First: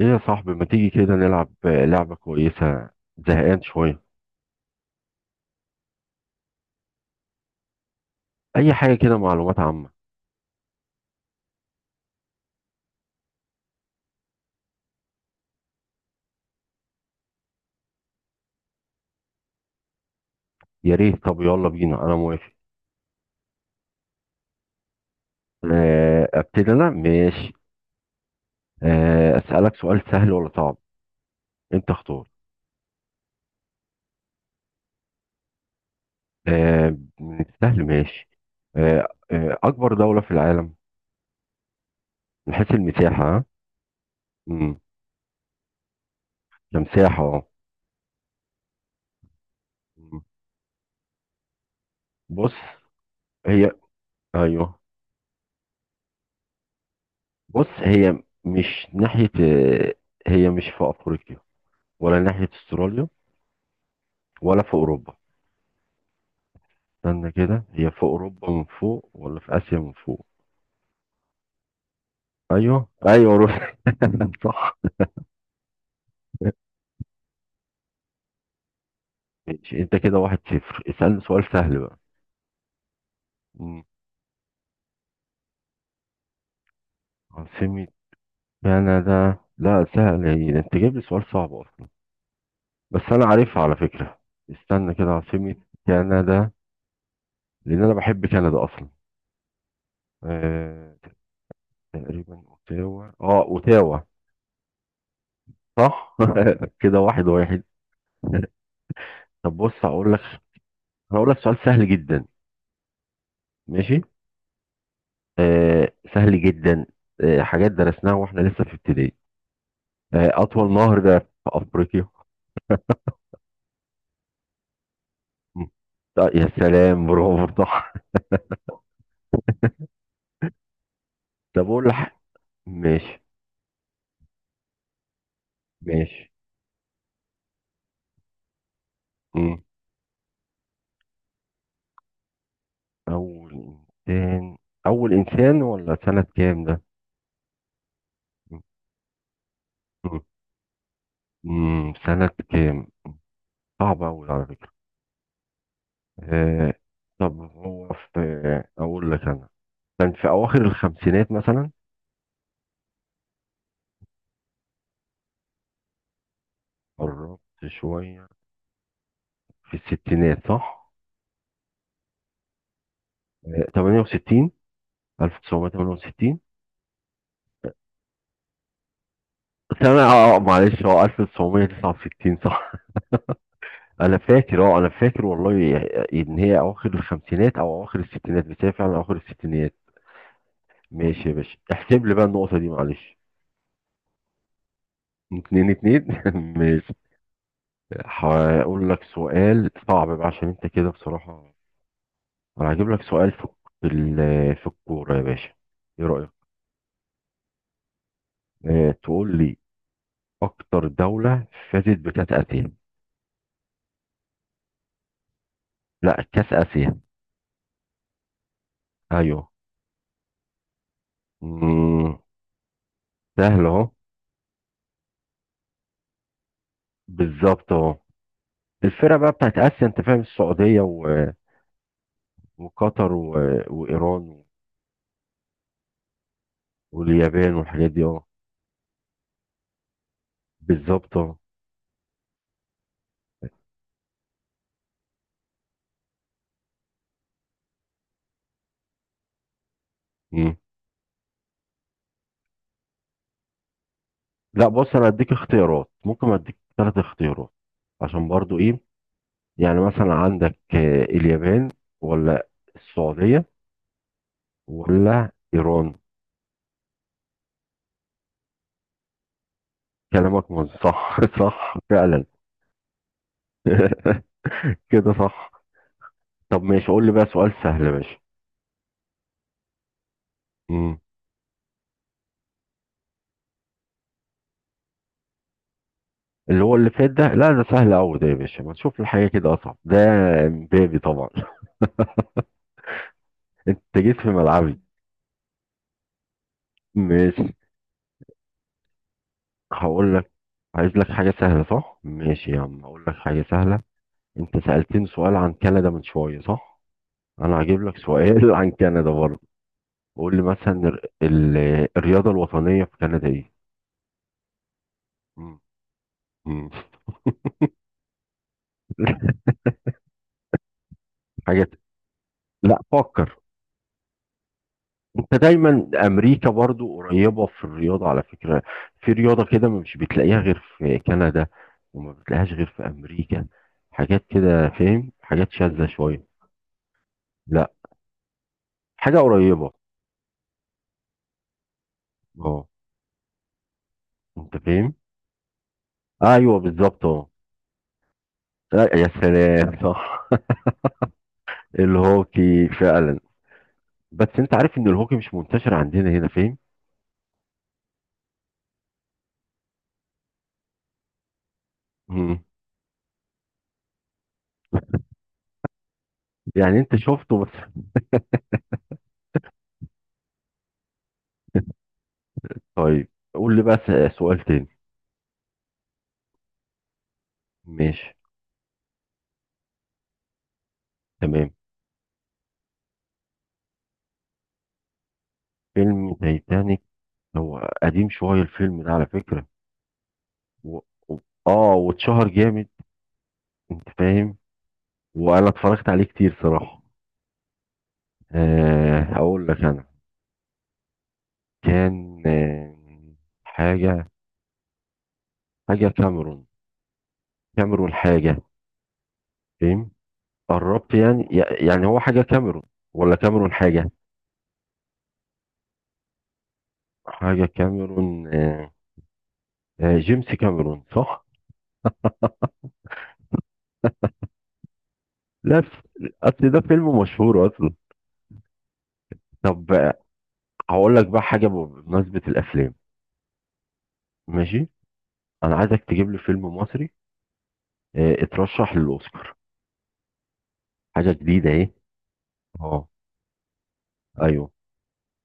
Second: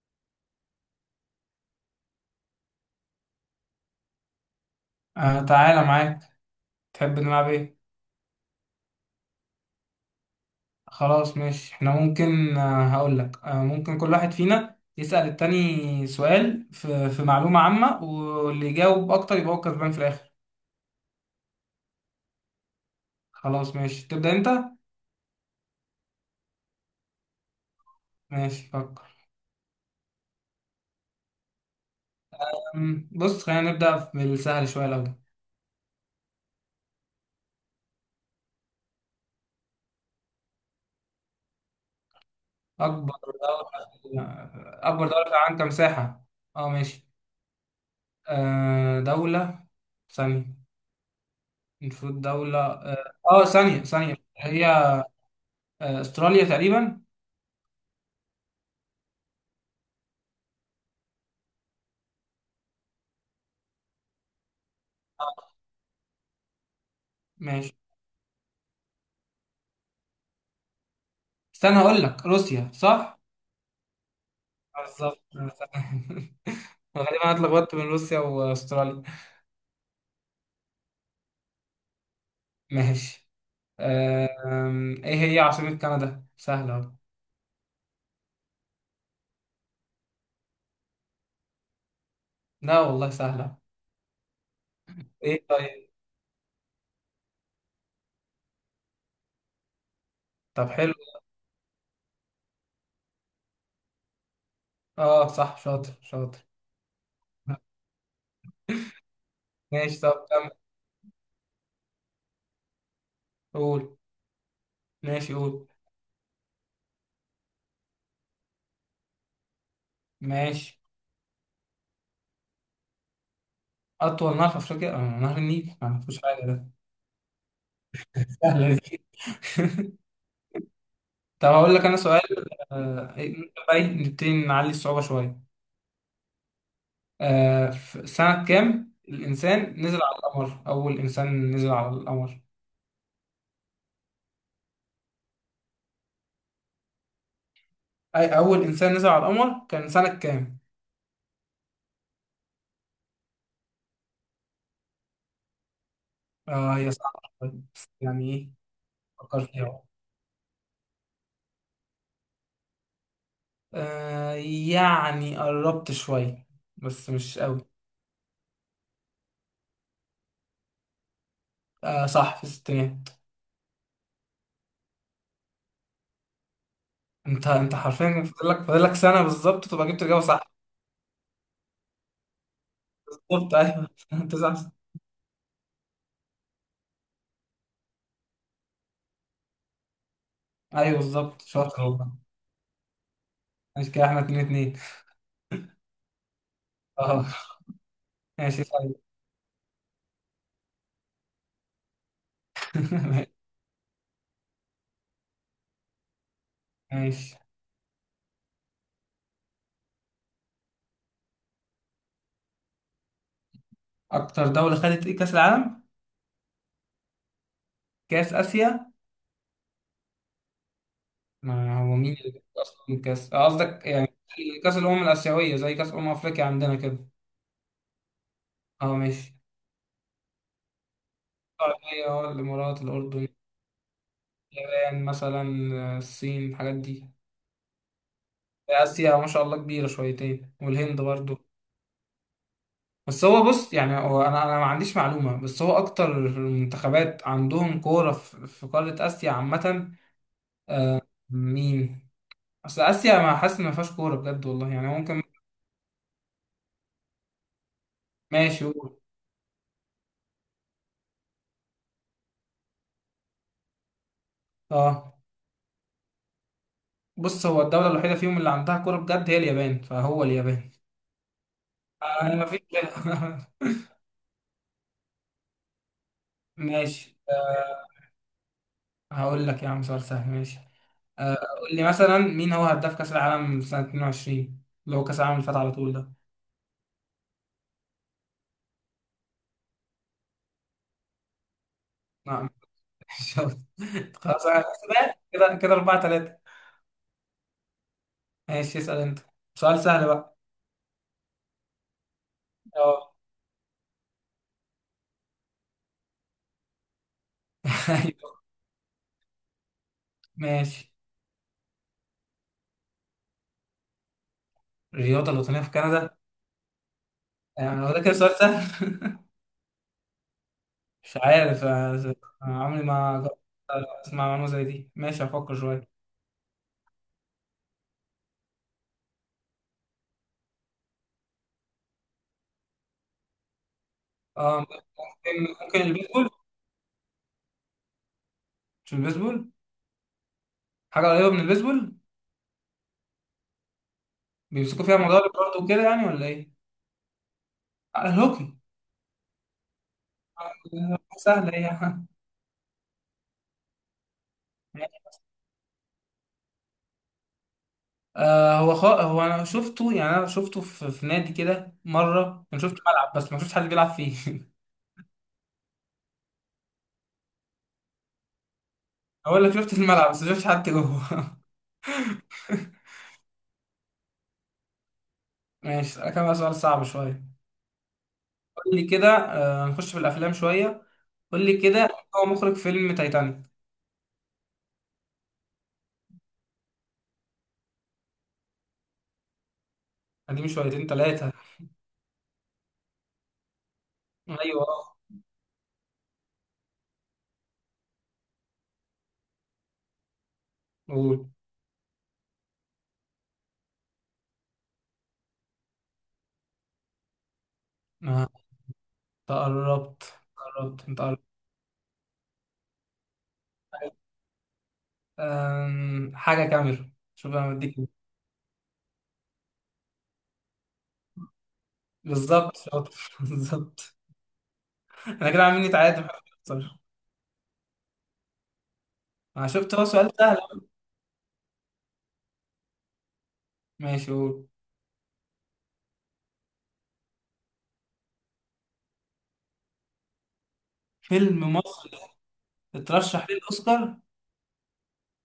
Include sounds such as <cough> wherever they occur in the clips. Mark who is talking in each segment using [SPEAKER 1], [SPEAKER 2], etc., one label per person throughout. [SPEAKER 1] ايه يا صاحبي ما تيجي كده نلعب لعبة كويسة؟ زهقان شوية.
[SPEAKER 2] آه، تعالى معاك. تحب نلعب ايه؟
[SPEAKER 1] اي حاجة كده، معلومات عامة.
[SPEAKER 2] خلاص ماشي، احنا ممكن هقول لك ممكن كل واحد فينا يسأل التاني سؤال في معلومة عامة، واللي يجاوب اكتر يبقى هو كسبان في الاخر.
[SPEAKER 1] يا ريت، طب يلا بينا، انا موافق.
[SPEAKER 2] خلاص ماشي، تبدأ انت.
[SPEAKER 1] ابتدي انا، ماشي.
[SPEAKER 2] ماشي، فكر.
[SPEAKER 1] اسألك سؤال سهل ولا صعب؟ انت اختار.
[SPEAKER 2] بص، خلينا نبدأ بالسهل شوية الاول.
[SPEAKER 1] من السهل، ماشي. اكبر دولة في العالم من حيث المساحة، ها؟ مم.
[SPEAKER 2] اكبر دولة في العالم كمساحة. اه ماشي.
[SPEAKER 1] كمساحة، اه.
[SPEAKER 2] دولة
[SPEAKER 1] مم.
[SPEAKER 2] ثانية، المفروض
[SPEAKER 1] بص
[SPEAKER 2] دولة اه
[SPEAKER 1] هي.
[SPEAKER 2] ثانية ثانية هي
[SPEAKER 1] ايوه،
[SPEAKER 2] استراليا تقريبا.
[SPEAKER 1] بص هي مش ناحية. آه، هي مش في افريقيا ولا ناحية استراليا ولا في اوروبا؟
[SPEAKER 2] آه،
[SPEAKER 1] استنى كده،
[SPEAKER 2] ماشي،
[SPEAKER 1] هي في اوروبا من فوق ولا في اسيا من فوق؟
[SPEAKER 2] استنى هقول لك روسيا،
[SPEAKER 1] ايوه
[SPEAKER 2] صح؟
[SPEAKER 1] ايوه، روح، <laughs> صح.
[SPEAKER 2] بالظبط. <laughs> تمام. غالبا انا اتلخبطت بين روسيا واستراليا.
[SPEAKER 1] ماشي، انت كده واحد صفر. اسألني سؤال سهل بقى.
[SPEAKER 2] ماشي.
[SPEAKER 1] مم.
[SPEAKER 2] ايه هي عاصمة كندا؟ سهلة أهو.
[SPEAKER 1] عاصمة كندا؟ لا سهل، هي ده انت جايب لي سؤال صعب اصلا.
[SPEAKER 2] لا
[SPEAKER 1] بس
[SPEAKER 2] والله،
[SPEAKER 1] انا
[SPEAKER 2] سهلة.
[SPEAKER 1] عارفها على فكرة. استنى كده،
[SPEAKER 2] ايه؟
[SPEAKER 1] عاصمة
[SPEAKER 2] طيب.
[SPEAKER 1] كندا. لان انا بحب كندا اصلا.
[SPEAKER 2] طب، حلو.
[SPEAKER 1] آه... تقريبا اوتاوا، اه، اوتاوا.
[SPEAKER 2] اه صح، شاطر
[SPEAKER 1] صح.
[SPEAKER 2] شاطر.
[SPEAKER 1] <laughs> كده واحد واحد. طب بص،
[SPEAKER 2] ماشي،
[SPEAKER 1] هقول لك.
[SPEAKER 2] طب كمل.
[SPEAKER 1] هقول لك سؤال سهل جدا.
[SPEAKER 2] قول.
[SPEAKER 1] ماشي.
[SPEAKER 2] ماشي، قول.
[SPEAKER 1] سهل جدا. حاجات درسناها واحنا لسه في ابتدائي. اطول
[SPEAKER 2] ماشي.
[SPEAKER 1] نهر ده في افريقيا.
[SPEAKER 2] أطول نهر في أفريقيا نهر
[SPEAKER 1] م.
[SPEAKER 2] النيل، ما فيهوش
[SPEAKER 1] طيب،
[SPEAKER 2] حاجة
[SPEAKER 1] يا
[SPEAKER 2] ده.
[SPEAKER 1] سلام، برافو، صح.
[SPEAKER 2] سهلة دي. <laughs> طب،
[SPEAKER 1] <laughs> طب
[SPEAKER 2] هقول لك
[SPEAKER 1] اقول
[SPEAKER 2] أنا
[SPEAKER 1] لك.
[SPEAKER 2] سؤال. آه،
[SPEAKER 1] ماشي
[SPEAKER 2] إيه، بقى نبتدي نعلي الصعوبة شوية.
[SPEAKER 1] ماشي.
[SPEAKER 2] في سنة كام
[SPEAKER 1] م.
[SPEAKER 2] الإنسان نزل على القمر؟ أول إنسان نزل على القمر.
[SPEAKER 1] اول انسان اول انسان ولا سنة كام ده؟
[SPEAKER 2] أي
[SPEAKER 1] م.
[SPEAKER 2] أول إنسان نزل على القمر كان سنة
[SPEAKER 1] م.
[SPEAKER 2] كام؟
[SPEAKER 1] م. سنة كام؟ صعب قوي على فكرة. آه.
[SPEAKER 2] هي صعبة
[SPEAKER 1] طب
[SPEAKER 2] شوية،
[SPEAKER 1] هو
[SPEAKER 2] بس
[SPEAKER 1] في،
[SPEAKER 2] يعني إيه.
[SPEAKER 1] اقول لك
[SPEAKER 2] فكر
[SPEAKER 1] انا.
[SPEAKER 2] فيها.
[SPEAKER 1] كان في اواخر الخمسينات مثلا.
[SPEAKER 2] آه يعني قربت شوية، بس مش
[SPEAKER 1] قربت
[SPEAKER 2] قوي.
[SPEAKER 1] شوية. في الستينات، صح.
[SPEAKER 2] آه صح، في الستينات.
[SPEAKER 1] 68. 1968.
[SPEAKER 2] أنت حرفيا، فاضل لك سنة بالظبط تبقى
[SPEAKER 1] سنة،
[SPEAKER 2] جبت الإجابة صح.
[SPEAKER 1] معلش، هو 1969، صح.
[SPEAKER 2] بالظبط أيوه. <laughs> تسع سنين.
[SPEAKER 1] انا فاكر والله ان هي اواخر الخمسينات او اواخر الستينات، بس هي فعلا اواخر الستينات.
[SPEAKER 2] أيوه
[SPEAKER 1] ماشي يا
[SPEAKER 2] بالظبط،
[SPEAKER 1] باشا،
[SPEAKER 2] شاطر
[SPEAKER 1] احسب
[SPEAKER 2] والله.
[SPEAKER 1] لي بقى النقطة دي معلش.
[SPEAKER 2] ماشي، كده إحنا اتنين اتنين.
[SPEAKER 1] اتنين اتنين، <laughs> ماشي.
[SPEAKER 2] أه. ماشي
[SPEAKER 1] هقول
[SPEAKER 2] طيب.
[SPEAKER 1] لك سؤال صعب بقى، عشان انت كده بصراحة. انا هجيب لك سؤال
[SPEAKER 2] <laughs>
[SPEAKER 1] في، في الكورة يا باشا. ايه رأيك؟
[SPEAKER 2] ماشي.
[SPEAKER 1] اه، تقول لي اكتر دولة فازت بكأس اسيا.
[SPEAKER 2] أكتر دولة خدت إيه، كأس العالم؟
[SPEAKER 1] لا، كأس اسيا.
[SPEAKER 2] كاس اسيا. ما هو
[SPEAKER 1] ايوه.
[SPEAKER 2] مين اللي بياخد اصلا كاس،
[SPEAKER 1] سهل
[SPEAKER 2] قصدك
[SPEAKER 1] اهو.
[SPEAKER 2] يعني كاس الامم الاسيويه زي كاس افريقيا عندنا كده.
[SPEAKER 1] بالظبط اهو.
[SPEAKER 2] اه
[SPEAKER 1] الفرقة بقى
[SPEAKER 2] ماشي.
[SPEAKER 1] بتاعت آسيا، أنت فاهم، السعودية و...
[SPEAKER 2] السعوديه، الامارات،
[SPEAKER 1] وقطر و...
[SPEAKER 2] الاردن،
[SPEAKER 1] وإيران.
[SPEAKER 2] اليابان مثلا، الصين، الحاجات دي.
[SPEAKER 1] واليابان والحاجات دي، اه.
[SPEAKER 2] اسيا ما شاء الله كبيره شويتين، والهند
[SPEAKER 1] بالظبط، اه.
[SPEAKER 2] برضو. بس هو بص، يعني هو انا ما عنديش معلومه، بس هو اكتر المنتخبات عندهم كوره في قاره اسيا عامه.
[SPEAKER 1] مم.
[SPEAKER 2] مين؟ اصل اسيا ما حاسس إن ما فيهاش كوره بجد
[SPEAKER 1] لا
[SPEAKER 2] والله، يعني
[SPEAKER 1] بص، أنا
[SPEAKER 2] ممكن.
[SPEAKER 1] أديك اختيارات، ممكن أديك ثلاث اختيارات. عشان برضو
[SPEAKER 2] ماشي،
[SPEAKER 1] إيه.
[SPEAKER 2] قول.
[SPEAKER 1] يعني مثلا عندك اليابان، ولا السعودية،
[SPEAKER 2] اه
[SPEAKER 1] ولا إيران.
[SPEAKER 2] بص، هو الدولة الوحيدة فيهم اللي عندها كورة بجد هي اليابان، فهو
[SPEAKER 1] كلامك
[SPEAKER 2] اليابان.
[SPEAKER 1] مظبوط، صح، <laughs> صح فعلا.
[SPEAKER 2] أنا مفيش غيرها.
[SPEAKER 1] <laughs> كده صح. طب
[SPEAKER 2] <laughs>
[SPEAKER 1] ماشي، قول لي
[SPEAKER 2] ماشي
[SPEAKER 1] بقى سؤال سهل يا
[SPEAKER 2] آه، هقول لك يا عم سؤال سهل، ماشي،
[SPEAKER 1] باشا.
[SPEAKER 2] قول لي مثلا مين هو هداف كأس العالم سنة 22، اللي هو كأس العالم اللي فات على طول ده.
[SPEAKER 1] اللي هو اللي فات ده، لا ده سهل قوي ده يا باشا، ما نشوف الحاجه كده اصعب ده. امبابي طبعا. <laughs>
[SPEAKER 2] نعم. <laughs> شاطر.
[SPEAKER 1] انت جيت في
[SPEAKER 2] خلاص، أنا
[SPEAKER 1] ملعبي.
[SPEAKER 2] حسبات كده كده 4-3.
[SPEAKER 1] ماشي،
[SPEAKER 2] ماشي، اسأل أنت. سؤال سهل
[SPEAKER 1] هقول لك.
[SPEAKER 2] بقى.
[SPEAKER 1] عايز لك حاجه سهله، صح؟ ماشي يا عم، هقول
[SPEAKER 2] اه.
[SPEAKER 1] لك حاجه سهله. انت سالتني سؤال عن كندا من شويه، صح؟ انا هجيب
[SPEAKER 2] <laughs>
[SPEAKER 1] لك
[SPEAKER 2] أيوه.
[SPEAKER 1] سؤال <laughs> عن كندا برضه. قول لي مثلا
[SPEAKER 2] ماشي.
[SPEAKER 1] الرياضه الوطنيه في كندا ايه؟
[SPEAKER 2] الرياضة
[SPEAKER 1] مم.
[SPEAKER 2] الوطنية في كندا.
[SPEAKER 1] مم.
[SPEAKER 2] يعني هو ده كده سؤال سهل؟ <laughs> مش
[SPEAKER 1] <laughs>
[SPEAKER 2] عارف
[SPEAKER 1] حاجه.
[SPEAKER 2] آه،
[SPEAKER 1] لا،
[SPEAKER 2] عمري ما
[SPEAKER 1] فكر.
[SPEAKER 2] جربت أسمع معلومة زي دي. ماشي،
[SPEAKER 1] انت
[SPEAKER 2] هفكر شوية.
[SPEAKER 1] دايما امريكا برضو قريبه في الرياضه على فكره. في رياضه كده مش بتلاقيها غير في كندا، وما بتلاقيهاش غير في امريكا. حاجات
[SPEAKER 2] اه،
[SPEAKER 1] كده، فاهم، حاجات
[SPEAKER 2] ممكن
[SPEAKER 1] شاذه شويه.
[SPEAKER 2] البيسبول.
[SPEAKER 1] لا.
[SPEAKER 2] مش
[SPEAKER 1] حاجه
[SPEAKER 2] البيسبول.
[SPEAKER 1] قريبه.
[SPEAKER 2] حاجة قريبة من البيسبول.
[SPEAKER 1] اه. انت
[SPEAKER 2] بيمسكوا
[SPEAKER 1] فاهم.
[SPEAKER 2] فيها موضوع البرد وكده، يعني، ولا ايه؟
[SPEAKER 1] ايوه، بالظبط، اه.
[SPEAKER 2] آه، الهوكي.
[SPEAKER 1] لا، يا سلام، صح.
[SPEAKER 2] سهلة ايه
[SPEAKER 1] <laughs>
[SPEAKER 2] يعني.
[SPEAKER 1] الهوكي فعلا. بس انت عارف ان
[SPEAKER 2] <laughs>
[SPEAKER 1] الهوكي مش منتشر عندنا هنا، فاهم.
[SPEAKER 2] هو انا شفته في نادي كده
[SPEAKER 1] مم.
[SPEAKER 2] مرة، انا شفت ملعب بس ما شفتش حد بيلعب فيه. <laughs>
[SPEAKER 1] يعني انت شفته بس.
[SPEAKER 2] اقول لك شفت الملعب بس ما شفتش حد جوه.
[SPEAKER 1] طيب، قول لي بقى سؤال تاني.
[SPEAKER 2] <laughs> ماشي، كان بقى سؤال صعب شوية.
[SPEAKER 1] ماشي،
[SPEAKER 2] قول لي كده، نخش في الافلام شوية. قول
[SPEAKER 1] تمام.
[SPEAKER 2] لي كده، هو مخرج فيلم تايتانيك؟
[SPEAKER 1] فيلم تايتانيك. هو قديم شوية الفيلم ده على فكرة.
[SPEAKER 2] قديم
[SPEAKER 1] و...
[SPEAKER 2] شويتين
[SPEAKER 1] و...
[SPEAKER 2] ثلاثة.
[SPEAKER 1] اه، واتشهر جامد، انت فاهم،
[SPEAKER 2] ايوه،
[SPEAKER 1] وانا اتفرجت عليه كتير صراحة. آه، هقول لك انا.
[SPEAKER 2] قول.
[SPEAKER 1] كان، آه، حاجة. حاجة كاميرون كاميرون
[SPEAKER 2] آه، انت
[SPEAKER 1] حاجة. فاهم،
[SPEAKER 2] قربت قربت،
[SPEAKER 1] قربت
[SPEAKER 2] انت قربت.
[SPEAKER 1] يعني. يعني هو حاجة كاميرون ولا كاميرون حاجة؟
[SPEAKER 2] حاجة كاميرا، شوف
[SPEAKER 1] حاجة
[SPEAKER 2] أنا بديك إيه.
[SPEAKER 1] كاميرون، جيمس كاميرون، صح؟
[SPEAKER 2] بالظبط شاطر، <laughs> بالظبط. أنا كده
[SPEAKER 1] لا،
[SPEAKER 2] عاملين نتعادل.
[SPEAKER 1] اصل ده
[SPEAKER 2] صح.
[SPEAKER 1] فيلم مشهور اصلا.
[SPEAKER 2] أنا
[SPEAKER 1] طب،
[SPEAKER 2] شفت هو سؤال سهل.
[SPEAKER 1] هقول لك بقى حاجة بمناسبة الافلام.
[SPEAKER 2] ماشي، قول.
[SPEAKER 1] ماشي. انا عايزك تجيب لي فيلم مصري اترشح للاوسكار، حاجه جديده
[SPEAKER 2] فيلم
[SPEAKER 1] اهي.
[SPEAKER 2] مصري
[SPEAKER 1] اه،
[SPEAKER 2] اترشح للأوسكار؟
[SPEAKER 1] ايوه.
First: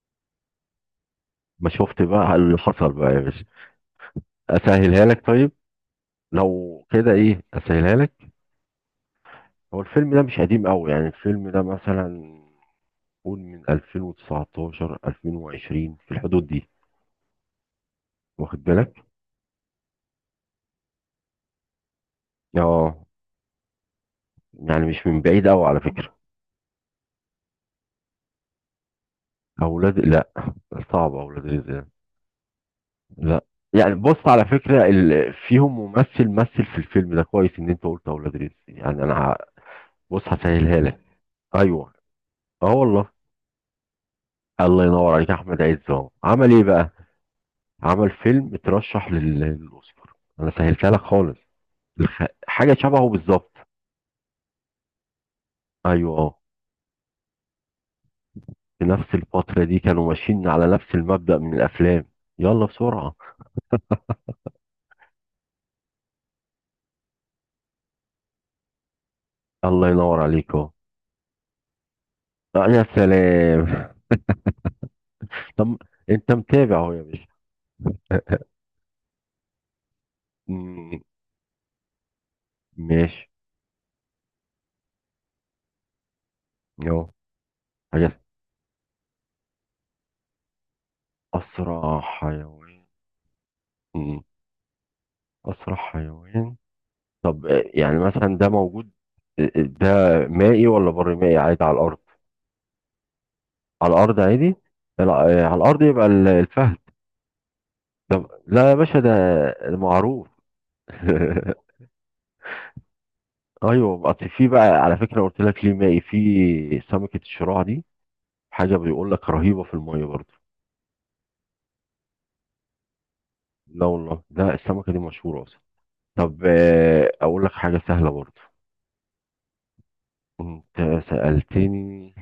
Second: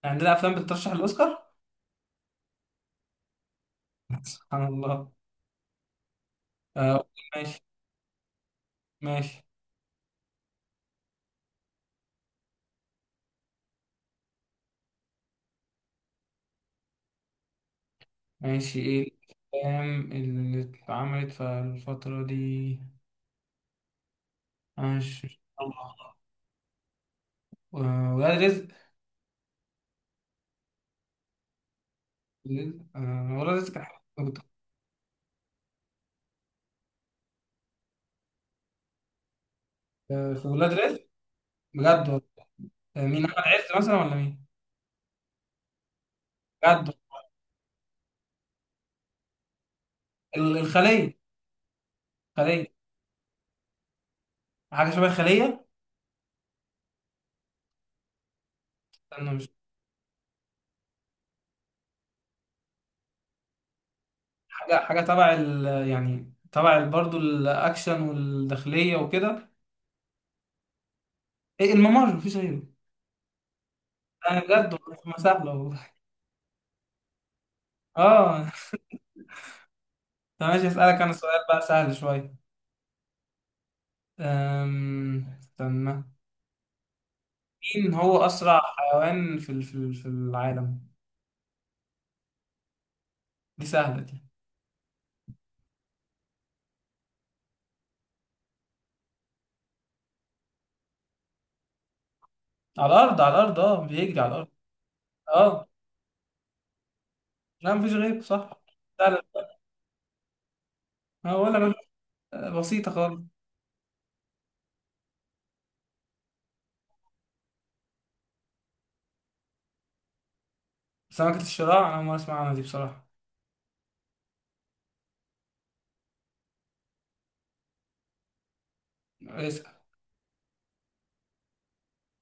[SPEAKER 2] عندنا أفلام بتترشح للأوسكار؟
[SPEAKER 1] ما شفت بقى <laughs> اللي حصل بقى يا باشا.
[SPEAKER 2] <laughs> سبحان
[SPEAKER 1] اسهلها
[SPEAKER 2] الله.
[SPEAKER 1] لك، طيب. لو
[SPEAKER 2] آه،
[SPEAKER 1] كده ايه
[SPEAKER 2] ماشي
[SPEAKER 1] اسهلها لك.
[SPEAKER 2] ماشي
[SPEAKER 1] هو الفيلم ده مش قديم قوي، يعني الفيلم ده مثلا، قول من 2019 2020 في الحدود دي، واخد
[SPEAKER 2] ماشي،
[SPEAKER 1] بالك؟
[SPEAKER 2] إيه الأفلام اللي اتعملت في الفترة دي؟
[SPEAKER 1] اه. يعني مش من
[SPEAKER 2] ماشي.
[SPEAKER 1] بعيد قوي على فكرة.
[SPEAKER 2] ولاد رزق.
[SPEAKER 1] لا، صعب اولاد رزق ده. لا،
[SPEAKER 2] ولاد رزق كان.
[SPEAKER 1] يعني بص
[SPEAKER 2] حلو.
[SPEAKER 1] على فكرة فيهم ممثل مثل في الفيلم ده كويس، ان انت قلت اولاد رزق يعني انا بص
[SPEAKER 2] في ولاد
[SPEAKER 1] هسهلها لك.
[SPEAKER 2] رزق،
[SPEAKER 1] ايوه،
[SPEAKER 2] بجد والله.
[SPEAKER 1] اه والله.
[SPEAKER 2] مين، أحمد عز مثلا، ولا مين؟
[SPEAKER 1] الله ينور عليك يا احمد عز، اهو عمل ايه بقى؟
[SPEAKER 2] بجد.
[SPEAKER 1] عمل فيلم اترشح للاوسكار. انا سهلتها لك
[SPEAKER 2] الخلية.
[SPEAKER 1] خالص.
[SPEAKER 2] خلية.
[SPEAKER 1] حاجه شبهه بالظبط.
[SPEAKER 2] حاجة شبه الخلية.
[SPEAKER 1] ايوه، اه. في نفس
[SPEAKER 2] أنا مش.
[SPEAKER 1] الفتره دي كانوا ماشيين على نفس المبدأ من الافلام. يلا بسرعه.
[SPEAKER 2] حاجة تبع ال، يعني تبع ال- برضو الأكشن والداخلية وكده.
[SPEAKER 1] الله ينور عليك اهو.
[SPEAKER 2] إيه، الممر مفيش غيره.
[SPEAKER 1] آه، يا سلام.
[SPEAKER 2] أنا بجد والله ما سهلة
[SPEAKER 1] <laughs> طب،
[SPEAKER 2] والله.
[SPEAKER 1] انت متابع اهو يا باشا. <laughs>
[SPEAKER 2] آه. طب ماشي،
[SPEAKER 1] مم.
[SPEAKER 2] أسألك أنا سؤال بقى سهل شوية.
[SPEAKER 1] ماشي.
[SPEAKER 2] استنى،
[SPEAKER 1] اهو
[SPEAKER 2] مين هو
[SPEAKER 1] حاجه.
[SPEAKER 2] أسرع حيوان في العالم؟
[SPEAKER 1] اسرع حيوان.
[SPEAKER 2] دي سهلة دي.
[SPEAKER 1] مم. اسرع حيوان. طب يعني مثلا ده موجود، ده مائي ولا بر مائي عادي على الارض؟
[SPEAKER 2] على الأرض، على الأرض،
[SPEAKER 1] على الارض
[SPEAKER 2] بيجري على الأرض.
[SPEAKER 1] عادي. لا، على
[SPEAKER 2] آه
[SPEAKER 1] الارض يبقى الفهد.
[SPEAKER 2] لا، مفيش غيره،
[SPEAKER 1] ده
[SPEAKER 2] صح.
[SPEAKER 1] لا يا باشا،
[SPEAKER 2] سهلة.
[SPEAKER 1] ده معروف.
[SPEAKER 2] ولا
[SPEAKER 1] <laughs>
[SPEAKER 2] بل- بسيطة خالص.
[SPEAKER 1] ايوه، اصل في بقى على فكره، قلت لك ليه مائي، في سمكه الشراع دي، حاجه بيقول لك رهيبه في الميه برضه.
[SPEAKER 2] سمكة الشراع أنا ما أسمع عنها دي بصراحة.
[SPEAKER 1] لا والله، ده السمكه دي مشهوره اصلا. طب اقول لك حاجه سهله برضه. انت سالتني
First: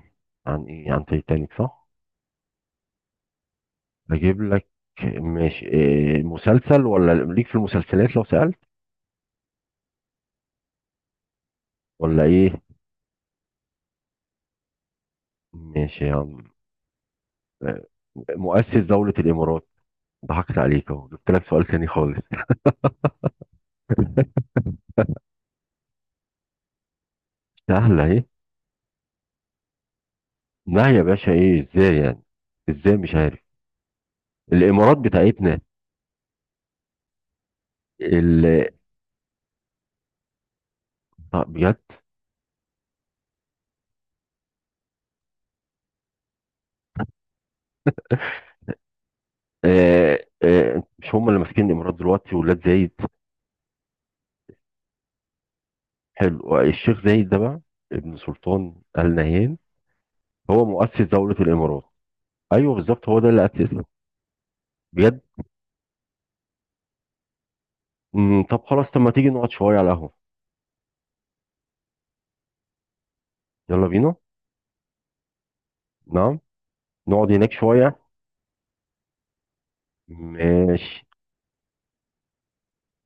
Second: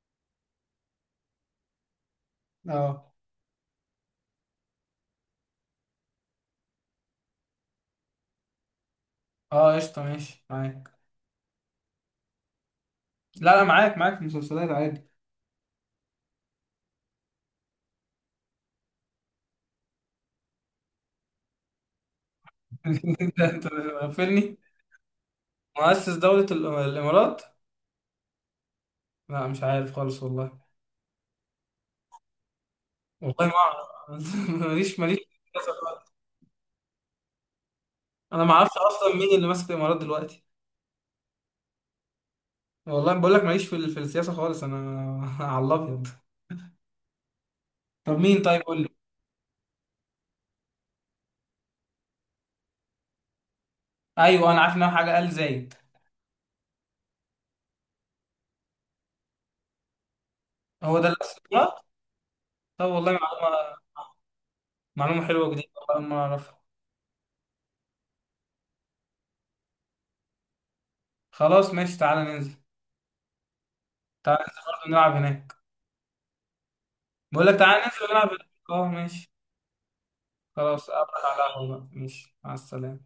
[SPEAKER 1] عن ايه؟ عن تايتانيك، صح.
[SPEAKER 2] اه
[SPEAKER 1] اجيب لك. ماشي، إيه مسلسل؟ ولا ليك في المسلسلات لو سألت
[SPEAKER 2] اه، قشطة، ماشي معاك.
[SPEAKER 1] ولا ايه؟
[SPEAKER 2] لا لا، معاك معاك في المسلسلات عادي.
[SPEAKER 1] ماشي يا عم. آه، مؤسس دولة الامارات. ضحكت عليك اهو، جبت لك سؤال تاني خالص.
[SPEAKER 2] <laughs> انت مغفلني. مؤسس دولة الامارات.
[SPEAKER 1] سهلة اهي.
[SPEAKER 2] لا مش عارف خالص والله.
[SPEAKER 1] لا يا باشا، ايه ازاي يعني؟ ازاي مش عارف؟
[SPEAKER 2] والله ما اعرف. <laughs>
[SPEAKER 1] الامارات
[SPEAKER 2] ماليش ماليش في
[SPEAKER 1] بتاعتنا.
[SPEAKER 2] السياسة خالص انا.
[SPEAKER 1] ال...
[SPEAKER 2] ما
[SPEAKER 1] آه،
[SPEAKER 2] اعرفش اصلا مين اللي ماسك الامارات دلوقتي.
[SPEAKER 1] طب بجد.
[SPEAKER 2] والله بقول لك ماليش في السياسة خالص انا. <laughs> على الابيض. طب مين طيب قول لي.
[SPEAKER 1] مش هم اللي ماسكين الامارات دلوقتي ولاد زايد؟
[SPEAKER 2] ايوه، انا عارف ان هو حاجة ال زايد.
[SPEAKER 1] حلو، الشيخ زايد ده بقى ابن سلطان آل نهيان، هو
[SPEAKER 2] هو
[SPEAKER 1] مؤسس
[SPEAKER 2] ده اللي
[SPEAKER 1] دولة
[SPEAKER 2] ماسك الامارات.
[SPEAKER 1] الامارات. ايوه
[SPEAKER 2] طب
[SPEAKER 1] بالظبط،
[SPEAKER 2] والله،
[SPEAKER 1] هو ده اللي
[SPEAKER 2] معلومة.
[SPEAKER 1] اسسها. بجد.
[SPEAKER 2] معلومة حلوة جديدة، والله ما اعرفها.
[SPEAKER 1] مم. طب خلاص، طب ما تيجي نقعد شوية على القهوة.
[SPEAKER 2] خلاص ماشي، تعالى ننزل.
[SPEAKER 1] يلا بينا.
[SPEAKER 2] تعالى ننزل برضه نلعب هناك.
[SPEAKER 1] نعم. نقعد
[SPEAKER 2] بقول
[SPEAKER 1] هناك
[SPEAKER 2] لك تعالى
[SPEAKER 1] شوية.
[SPEAKER 2] ننزل نلعب. اه ماشي. خلاص،
[SPEAKER 1] ماشي.
[SPEAKER 2] أقابلك على القهوة بقى، ماشي، مع السلامة.